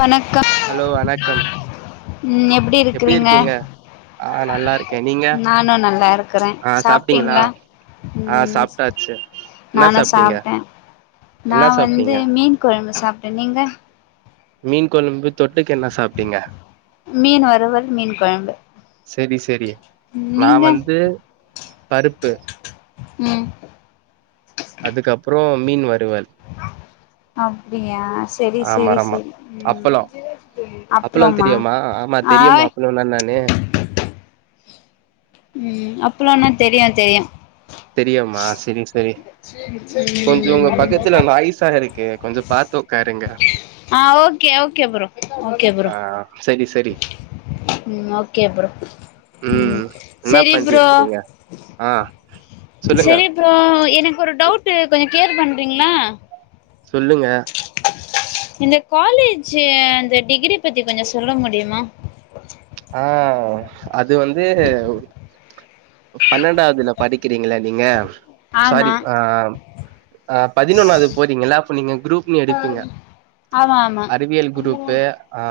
வணக்கம் ஹலோ வணக்கம் ம் எப்டி இருக்கறீங்க ஆ நல்லா இருக்கே நீங்க நானு நல்லாருக்கறே ஆ சாப்ட்டீங்களா சாப்ட்டீங்ளா ஆ ம் சாப்ட்டாச்சு என்ன நானு சாப்ட்டீங்க சாப்ட்டே நா என்ன வந்து சாப்ட்டீங்க மீன் கொழம்பு சாப்ட்டே நீங்க மீன் கொழம்பு தொட்டுக்க என்ன சாப்ட்டீங்க மீன் வறுவல் மீன் கொழம்பு செரி செரி நா நீங்க வந்து பருப்பு ம் அதுக்கப்றோ மீன் வருவல் அப்டியா செரி ஆமா செரி ஆமா செரி ம் அப்பளோ அப்பளோ அப்ளமா தெரியுமா ஆமா தெரியுமா ஆய் அப்பளோன்னா என்னானு ம் அப்பளோன்னா தெரியு தெரியு தெரியுமா செரிங் செரி கொஞ்சோ உங்க ம் பக்கத்துல நாய்ஸா இருக்கு கொஞ்ச பாத்து உக்காருங்க ஆ ஓகே ஓகே ப்ரோ ஓ ஆ ஆ செரி செரி ம் ஓகே ப்ரோ ம் என்ன செரி பண்ணிட்டு ப்ரோ இருக்கிறீங்க ஆ சொல்லுங்க செரி ப்ரோ எனக்கொரு டவுட்டு கொஞ்ச க்ளியர் பண்றீங்ளா சொல்லுங்க இந்த காலேஜு அந்த டிகிரி பத்தி கொஞ்சோ சொல்ல முடியுமா ஆ அது வந்து பன்னெண்டாவ்துல படிக்கிறீங்கல்ல நீங்க ஆமா சாரி ஆ ஆ பதினொன்னாவ்து போறீங்கல்ல அப்ப நீங்க க்ரூப் நீங்க எடுப்பீங்க ஆமா ஆமா அறிவியல் க்ரூப்பு, அ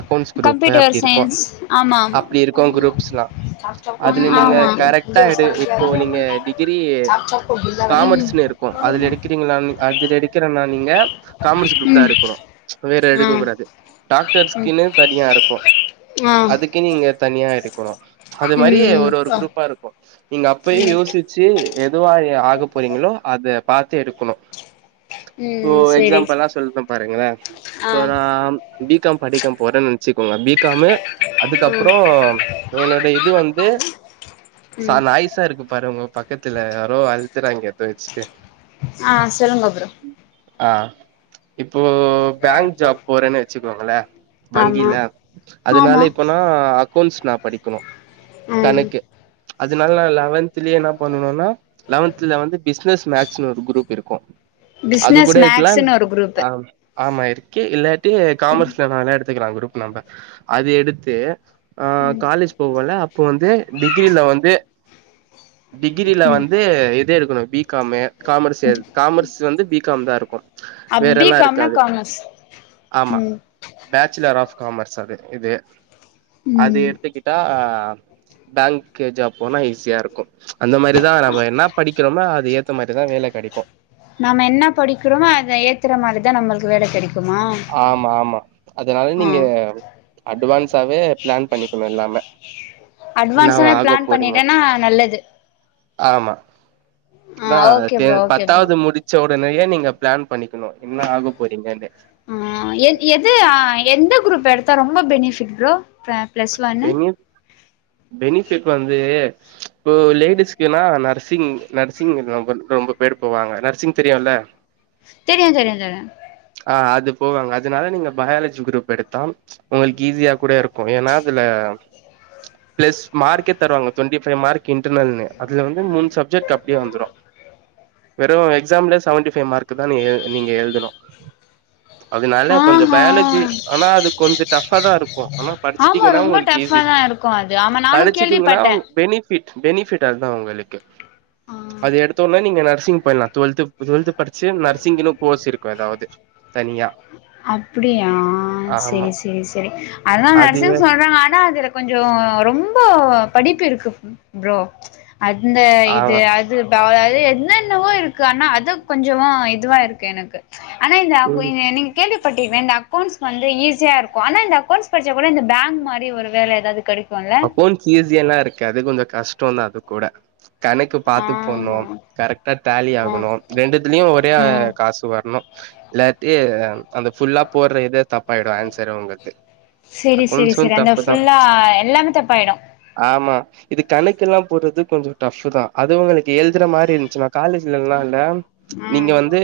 அக்கௌண்ட்ஸ் க்ரூப்பு கம்ப்யூட்டர் இருக்கு சயின்ஸ் ஆமா ஆமா அப்பிடி இருக்கு க்ரூப்ஸ் எல்லா அதுல நீங்க ஆமா கரெக்ட்டா எடு இப்போ நீங்க டிகிரி காமர்ஸ்னுருக் கு அதுல எடுக்றீங்ளான்னு அதுல எடுக்கறன்னா நீங்க காமர்ஸு க்ரூப் ம் தா எடுக்கணு வேற ஆ எடுக்க கூடாது டாக்டர்ஸ்க்குன்னு தனியா இருக்கு ஆ அதுக்கு நீங்க தனியா எடுக்கணு அது மாரி ஒரு ஒரு ஆ ம் க்ரூப்பா இருக்கு நீங்க அப்பயே ம் யோசி ச்சு எதுவா அ ஆக போறீங்களோ அத பாத்து எடுக்கணு போ ம் சரி எக்ஸாம்பிளா சொல்ற பாருங்களே ஆ பறம் பி காம் படிக்கம் போறன் நென்ச்சுக்கோங்க பி காமு ம் அதுக்கப்றோ என்னோட இது வந்து சா ம் நாய்சா இருக்கு பாரு உங்க பக்கத்துல யாரோ அழுத்துறாங்க எதோ வெச்சுட்டு ஆ சொல்லுங்க ப்ரோ ஆ இப்போ பேங்க் ஜாப் போறேன் வெச்சுக்கோங்களே ஆமா வங்கில அதனால ஆமா இப்ப நா அக்கௌன்ஸ் நா படிக்கணு ம் கணக்கு அதனால நா லெவன்த்லயே என்ன பண்ணனுனா லெவன்துல வந்து பிசினஸ் மேக்ஸுன் ஒரு குரூப் இருக்கு அது பிஸ்னஸ் கூட எடுக்லா இல மேக்ஸ்ன்னு ஒரு குரூப்பு ஆம் ஆமா இருக்கு இல்லாட்டி காமர்ஸ்ல வேணா எடுத்துக்கலா குரூப் நம்ப அது எடுத்து ஆ ம் காலேஜ் போவோல்ல அப்போ வந்து டிகிரில வந்து டிகிரில ம் வந்து இது எடுக்கனு பி காமு காமர்ஸ் எடு காமர்ஸ் வந்து பி காம் தா இருக்கும் வேற அப்டி எல்லா காம்னா இருக்காது காமர்ஸ் ம் பேச்சலர் ஆஃப் காமர்ஸ் அது இது அது ம் எடுத்துக்கிட்டா பேங்க்கு ஜாப் போனா ஈஸியாருக்கு அந்த மாரிதா நம்ம என்னா படிக்கிறோமா அது ஏத்த மார் த்துதா வேல கெடைக்கு நாம என்ன படிக்கிறோமோ, அத ஏத்துற மாதிரிதா நம்பள்க்கு வேல கெடைக்குமா ஆமா ஆமா அதனால ஆ நீங்க அட்டுவான்ஸாவே ப்ளான் பண்ணிக்கணு எல்லாமே அட்வான்ஸா என்னாவா ஆக ப்ளான் போறீங்க பண்ணிட்டேன்னா நல்லது ஆமா ஆ ந்தா okay bro ten okay bro பத்தாவ்து முடி ச்ச ஒடனயே நீங்க ப்ளான் பண்ணிக்கணு என்ன ஆக போறீங்கன்னு ஆ எ எது அ எந்த குரூப் எடுத்தா ரொம்ப பெனிஃபிட் ப்ரோ ப்ர பெனிப் பெனிஃபிட் வந்து இப்போ லேடிஸ்க்கினா நர்சிங் நர்சிங் ரொம்ப ரொம்ப பேர் போவாங்க நர்சிங் தெரியுல தெரியு தெரியு தெரியு ஆ அது போவாங்க அதனால நீங்க பயாலஜி குரூப் எடுத்தா உங்களுக் ஈஸியா கூட இருக்கு ஏனா அதுல ப்ளஸ் மார்க்கே தருவாங்க டொண்டிஃபை மார்க் இன்டர்னல்னு அதுல வந்து மூணு சப்ஜெக்ட் அப்டியே வந்துடு வெறு எக்ஸாம்ல செவன்டிஃபை மார்க்குதா நீங்க நீங்க எழ்தணு அதனால கொஞ்சோ ஆஹா பயாலஜி ஆனா அது கொஞ்சோ டஃபாதா இருக்கு ஆனா ஆமா படிச்சிட்டீங்கன்னா ரொம்ப உங்களுக்கு டஃபா ஈஸி தா இருக்கு அது ஆமா நானு படிச்சிட்டீங்கன்னா கேள்விப்பட்டே பெனி ஃபிட் பெனிஃபிட் அதா உங்களுக்கு ஆ அது எடுத்தொன்ன நீங்க நர்சிங் போய்வா டுவெல்த் இப்ப ட்வெல்த் படிச்சு நர்சிங்கின்னு கோர்ஸ் இருக்கு எதாவது தனியா அப்பிடியா ஆமா செரி செரி செரி அதா அதுவே நர்சிங் சொல்றாங்க ஆனா அதுல கொஞ்ச ரொம்போ படிப்பு இருக்கு ப்ரோ அந்த ஆ இது அ து பல அதாவது என்னென்னவோ இருக்கு ஆனா அது கொஞ்சமா இதுவா இருக்கு எனக்கு ஆனா இது அப்போ ம் இது நீங்க கேள்விப்பட்ருக்கே இந்த அக்கௌண்ஸ் வந்து ஈஸிய இருக்கு ஆனா இந்த அக்கௌண்ஸ் படிச்சா கூட இந்த பேங்க் மாரி ஒரு வேலை எதாவ்து கெடைக் அக்கௌண்ஸ் ஈஸியால்லா இருக்காது அது கொஞ்ச கஷ்டோந்தா அது கூட கணக்கு பாத்து போன்னோ ஆஹா கரெக்டா ஆ டேலிஆகணு ரெண்டுத்துலியு ஒரே அ ஆ காசு வர்ணு இல்லாட்டி அந்த ஃபுல்லா போட்ற இதே தப்பாய்டு ஆன்சரே உங்களுக் செரி செரி செரி அந்த ஃபுல்லா எல்லாமே தப்பாயிடு ஆமா இது கணக்குல்லா போட்றது கொஞ்சோ டஃப்பு தா அது உங்களுக்கு எழ்துற மாரி இந்துச்னா காலேஜ்லெல்லால நீங்க ம் வந்து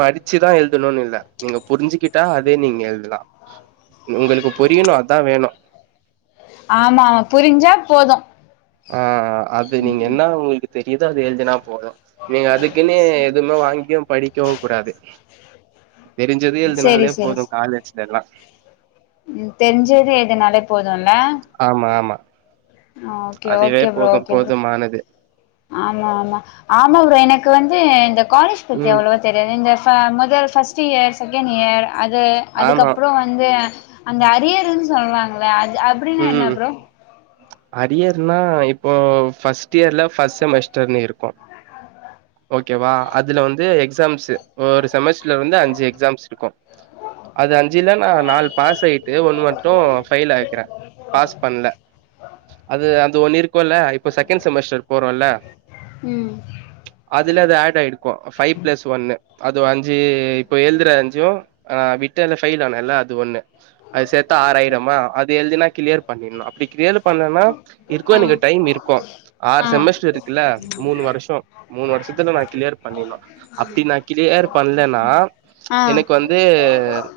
படிச்சுதா எழுதணுன் இல்ல நீங்க புரிஞ்சுக்கிட் டா அதே நீங்க எழுதலா உங்களுக்கு புரியணு அதா வேணு ஆமா புரிஞ்சா போது ஆ அது நீங்க என்ன உங்களுக்கு தெரிதோ அது எழுதுனா போது நீங்க அதுக்குன்னு எதுவுமே வாங்கியு படிக்கவு கூடாது தெரிஞ்சது செரி எழுதுனாலே செரி போது செ காலேஜ்லெல்லா ம் தெரிஞ்சது எதுனாலே போதுல்ல ஆமா ஆமா அ ஓகே அதுவே ஓகே ப்ரோ போது ஓகே ப்ரோ போதுமானது ஆமா ஆமா ஆமா ப்ரோ எனக்கு வந்து இந்த காலேஜ் பத்தி ம் அவ்ளவா தெரியாது இந்த ஃப மொதல் ஃபஸ்டு இயர் சகேன் இயர் அது ஆமா அதுக்கப்றோ வந்து அந்த அரியருன் சொல்லுராங்கள அத் அது அப்டின்னா என்ன ம் ப்ரோ அரியர்னா இப்போ ஃபர்ஸ்ட் இயர்ல ஃபர்ஸ்ட் செமஸ்டர்னு இருக்கு ஓகேவா அதுல வந்து எக்ஸாம்ஸ்சு ஒரு செமஸ்டர்ல வந்து அஞ்சு எக்ஸாம்ஸ்சு இருக்கு அது அஞ்சுல நா நால் பாஸ் ஆயிட்டு ஒன்னு மட்டு ஃபயில் ஆய்க்கிற பாஸ் பண்ல அது அது ஒண்ணு இருக்கோல இப்ப செகண்டு செமஸ்டர் போறோல்ல ம் அதுல அது ஆட் ஆயிருக்கு ஃபைவ் பிளஸ் ஒன்னு அது அஞ்சு இப்ப எழுதுற அஞ்சு ஆ விட்டல ஃபேயில் ஆனேல்ல அது ஒன்னு அது சேத்தா ஆறாயிரமா அது எழுதினா கிளியர் பண்ணிட்ணு அப்டி கிளியர் பண்ணலனா இருக்கு ஆ எனக்கு டைம் இருக்கு ஆறு ஆ செமஸ்டர் இருக்குல்ல மூணு வருஷோ மூணு வருஷத்துல நா கிளியர் பண்ணிணு அப்டி நா கிளியர் பண்ணலன்னா ஆ எனக்கு வந் து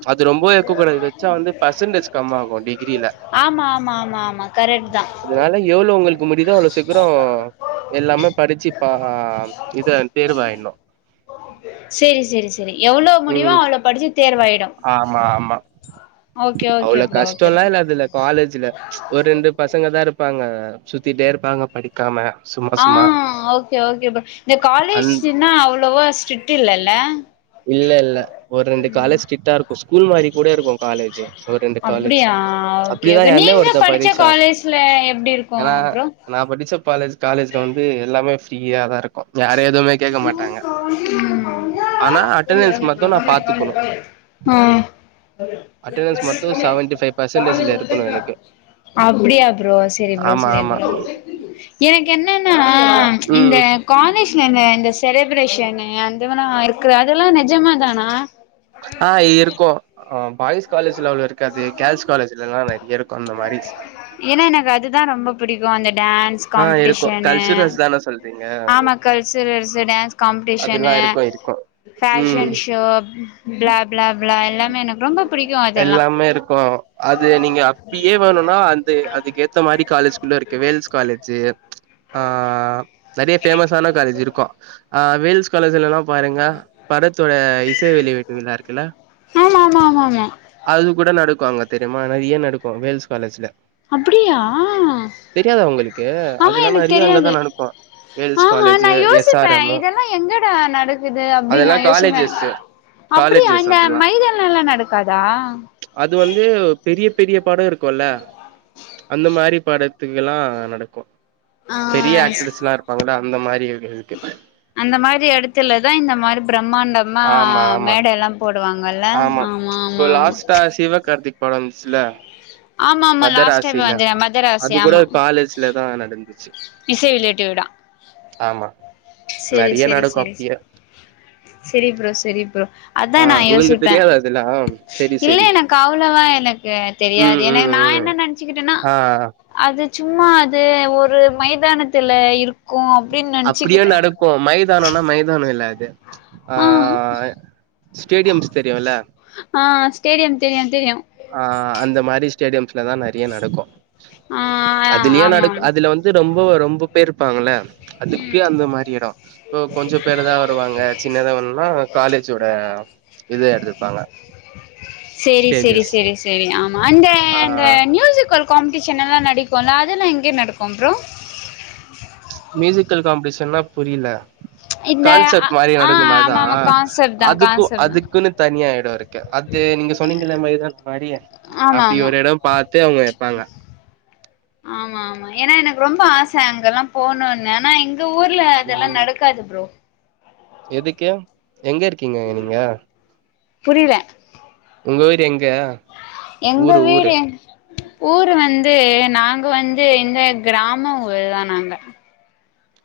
அது ரொம்பவே இருக்கக்கூடாது வச்சா வந்து பர்சன்டேஜ் கம் ஆகும் டிகிரில ஆமா ஆமா ஆமா ஆமா கரெக்ட் தா இதனால எவ்ளோ உங்களுக்கு முடிதோ அவ்ளோ சீக்கரோ எல்லாமே படிச்சு பா இத தேர்வாயிட்ணு செரி செரி செரி எவ்ளோ ம் முடியுமோ அவ்ளோ படிச்சு தேர்வாய்டு ஆமா ஆமா ஓகே அவ்ளோ ப்ரோ ஓகே கஷ்டோல ப்ரோ இல்ல அதுல காலேஜ்ல ஒரு ரெண்டு பசங்க தா இருப்பாங்க சுத்திட்டே இருப்பாங்க படி க்காம சும் ஆ ஓகே ஓகே ப்ரோ இந்த அந் காலேஜ்ன்னா அவ்வளோவா ஸ்ட்ரிட்டு இல்லல்ல இல்ல இல்ல ஒரு ரெண்டு காலேஜ் சிட்டா இருக்கு ஸ்கூல் மாரி கூட இருக்கு காலேஜி ஒரு ரெண்டு காலேஜ் அப்டியா ஓகே அப்டிதா ஓகே எ அண்ணே நீங்க ஒருத்த படிச்ச படிச்சா காலேஜ்ல எப்டி இருக்கு ஏனா ப்ரோ நா படிச்ச பாலேஜ் காலேஜ்ல வந்து எல்லாமே ஃப்ரீயா தா இருக்கு யாரு எதுமே கேட்க மாட்டாங்க ஆனா அட்டெண்டன்ஸ் மட்டு நா பாத்துக்கணு ம் ஆ அட்டெண்டன்ஸ் மட்டு செவன்டி ஃவைவ் பர்சன்டேஜ்ல இருக்கணு எனக்கு அப்டியா ப்ரோ செரி ப்ரோ ஆமா செரி ஆமா ப்ரோ எனக்கு என்னன்னா இந்த ம் காலேஜ்ல இந்த இந்ந டெலிப்ரேஷனு அதுவல்லா இருக்குற அதல்லா நெஜமா தானா ஆ இருக்கோ ஆ பாய்ஸ் காலேஜ்ல அவ்ளோ இருக்காது கேள்ஸ் காலேஜ்ல்லா நெறைய இருக்கு அந்த மாரி எனா எனக்கு அதுதா ரொம்ப புடிக்கு அந்த டேன் ஸ் ஆ இருக்கு காம்படிஷனு கல்ச்சுரல்ஸ் தான சொல்றீங்க ஆமா கல்சுரல்சு டேன்ஸ் அதெல்லா காம்படிஷனு இருக்கு இருக்கு ம் ஃபேஷன் ஷோ ப்லா ப்லா ப்லா எல்லாமே எனக் ரொம்ப புடிக்கு அதெல்லா மே இருக்கு அது நீங்க அப்பியே வேணுன்னா அந்த அதுக்குகேத் இந்த மாரி காலேஜ்குள்ள இருக்கு வேல்ஸ் காலேஜ்சு ஆ நெறைய ஃபேமஸ் ஆன காலேஜ் இருக்கு ஆ வேல்ஸ் காலேஜ்லெல்லா பாருங்க படத்தோட இசை வெளிவீட்டு விழா இருக்குல்ல ஆமா ஆமா ஆமா ஆமா அது கூட நடக்கு அங்க தெரிமா நெறைய நடக்கு வேல்ஸ் காலேஜ்ல அப்பிடியா தெரியாதா உங்களுக்கு ஆஹ அதெல்லா எனக் நெறைய தெரியாது அங்கதா நடக்கு வேல்ஸ் ஆஹ நா காலேஜு எஸ் ஆர் யோசிப்பே எம்மு இதெல்லா எங்கடா நடக்குது அப்டின் அதெல்லா நா யோசிப்ப காலேஜஸ்ஸு அப்பிடியா காலேஜஸ் இந்த அதெல்லா மைதல்லால்லா நடக்காதா அது வந்து பெரிய பெரிய படோ இருக்குல்ல அந்த மாரி பாடத்துக்கெல்லா நடக்கு ஆ பெரிய ஆக்ட்ரஸ்ல்லா இருப்பாங்கல்ல அந்த மாரி இருக்கு இதுக்கு அந்த மாரி எடத்துலதா இந்த மாரி பிரம்மாண்டமா ஆமா ஆமா மேடயெல்லா போடுவாங்கல ஆமா ஆமா ஆமா அ சிவகார்த்திக் படோ வந்ச்சுல்ல ஆமா ஆமா லாஸ்ட் டைம் மதராசினு வந்தனே மதராசி அது கூட ஆமா காலேஜ்லதா நடந்துச்சு இசை வெளியீட்டு விழா ஆமா நெறைய செரி நடக்கு செரி அப்பேயே செரி ப்ரோ செரி ப்ரோ அதா ஆ நா உங்களுக்கு யோசிப்பே தெரியாதா அதெல்லா செரி இல்ல செரி எனக்கு அவ்ளவா எனக்கு தெரியாது ம் எனக்கு ம் நா ம் என்ன நெனச்சுக்கிட்டன்னா ஆ அது சும்மா அது ஒரு மைதானத்துல இருக் அப்டிய நடக்கு மைதானோனா மைதானோ இல்ல அது ஆ ஸ்டேடியம்ஸ் தெரியுல்ல ஆ ஸ்டேடியம் தெரியு தெரியு ஆ அந்த மாரி ஸ்டேடியம்ஸ்லதா நெறைய நடக்கு ஆ ஆமா அதுலேயு ஆமா நடக் அதுல வந் து ரொம்போ ரொம்போ பேர் இருப்பாங்கல்ல அதுக்கே அந்த மாரி எடோ இப்போ கொஞ்சோ பேர்தா வருவாங்க சின்னதா வேணுன்னா காலேஜோட இத எடுத்துப்பாங்க சேரி சேரி ஸ்டேஜஸ் சேரி சேரி ஆமா அந்த ஆ அந்த ம்யூசிகல் காம்ப்டிஷன் எல்லா நடக்குல அதெல்லா எங்க நடக்கு ப்ரோ மியூசிக்கல் காம்படிஷன்னா புரில்ல இந்த ஆ கான்செப்ட் மாரி நடக்குமே அதா ஆமா ஆமா கான்செப்ட் தா அதுக்கு கான்செப்ட் தா அதுக்குன்னு தனியா எடோ இருக்கு அது நீங்க சொன்னீங்கல்ல மைதானோ மாரி ஆமா அப்டி ஆமா ஒரு எடோ பாத்து அவுங்க வெப்பாங்க ஆமா ஆமா ஏனா எனக்கு ரொம்ப ஆச அங்கெல்லா போணூன்னு ஆனா இங் எங்க ஊர்ல அதெல்லா ம் நடக்காது ப்ரோ எதுக்கு எங்க இருக்கீங்க நீங்க புரியல உங்க வீடு எங்க எங்க ஊரு வீடு ஊரு எங் ஊரு வந்து நாங்க வந்து இந்த கிராமோ ஊருதா நாங்க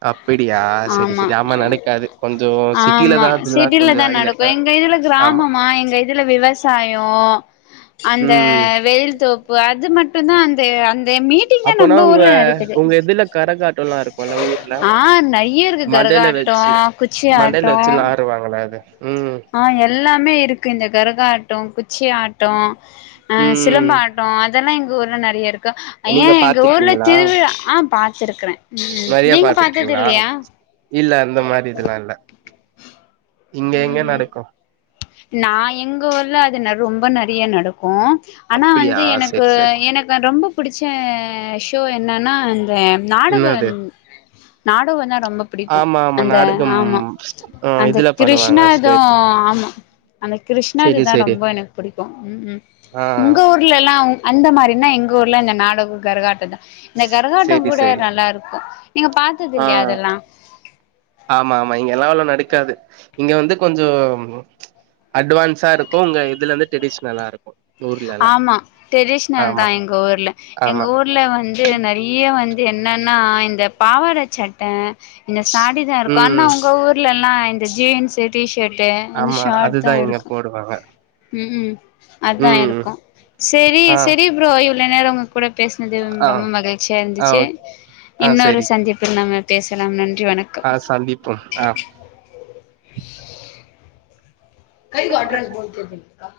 அப்பிடியா செரி செரி ஆமா நடக்காது கொஞ்சோ ஆமா சிட்டிலதா அதுல்லா கொஞ் சிட்டில தா நடக்கு எங்க இதுல கிராமமா எங்க இ துல விவசாயோ அந்த ம் வெயில்தோப் ப்பு அது மட்டுந்தா அந்த அந்த மீப் அப்போனா உங்க உங்க இதுல கரகாட்டோல்லா இருக்குல்ல ஊ ர்ல ஆ நெறைய இருக்கு மண்டேல கரகாட்டோ வச்சு குச்சி மண்டேல ஆட்டோ வச்சு விலாறுவாங்கள அது ம் ஆ எல்லாமே இருக்கு இந்த கரகாட்டோ குச்சி ஆட்டோ அ ம் சிலம்பாட் டோ அதெல்லா எங்க ஊர்ல நெறைய இருக் கு ஏ நீங்க எங்க ஊர்ல பாத்துருக்கீங்களா திருவிழா ஆ பாத்துருக்குற ம் நெறைய நீங்க பாத்திருக்கீங்களா பாத்ததில்லையா இல்ல அந்த மாரி இதெல்லா இல்ல இங்க எங்க ம் நடக்கூ நா எங்க ஊர்ல அது ரொம்ப நறிய நடக்கூ ஆனா அப்டியா வந்து எனக்கு செரி செரி எனக்கு ரொம்ப புடிச்ச ஷோ என்னன்னா இந்த நாடகொ என்னது நாடகோதா ரொம்ப புடிக்கூ ஆமா ஆமா அந்த நாடகம் ஆமா ஆ அந்த இதுல பண்ணுவாங்க கிருஷ்ணாது ஸ்டேஜ் ஆமா த செரி கிருஷ்ணாதுதா செரி ரொம்ப எனக்கு புடிக்கூ ஆ உங்க ஊரு ர்லலா அந்த மாரினா எங்க ஊர்ல இந்த நாடக கரகாட்டொதா இந்த கரகாட்டம் செரி கூட செரி நல்லா இருக்கூ நீங்க பாத்தது ஆ இல்லயா இதெல்லா ஆமா ஆமா இங்கலா அவ்ளோ நடக்காது இங்க வந்து கொஞ்சோ அட்வான்ஸா இருக்கூ உங்க இதுல வந்து ட்ரெடிஷ்னலா இருக்கூ ஆமா ட்ரெடிஷ்னல்தா எங்க ஊர்ல எங்க ஆமா ஊர் ல வந்து நறிய வந்து என்னன்னா இந்த பாவாட சட்ட இந்த சாரீ தா இருக்கூ ஆனா ம் உங்க ஊர்லலா இந்த ஜீன்ஸ் டீ ஷர்ட்டு அந்த ஆமா அதுதா ஷார்ட்தா இங்க இருக்கூ போடுவாங்க ம் அதா ம் இருக்கூ செரி ஆ செரி ப்ரோ இவ்ளோ நேரொ உங்க கூ கூட பேசினது ஆ ரொம்ப மகிழ்ச்சியா ஆ இருந்துச்சு ஓ ஆ இன்னொரு செரி சந்திப் பில் நாம பேசலாம் நன்றி வணக் ஆ சந்திப்போம் ஆ [unintelligible]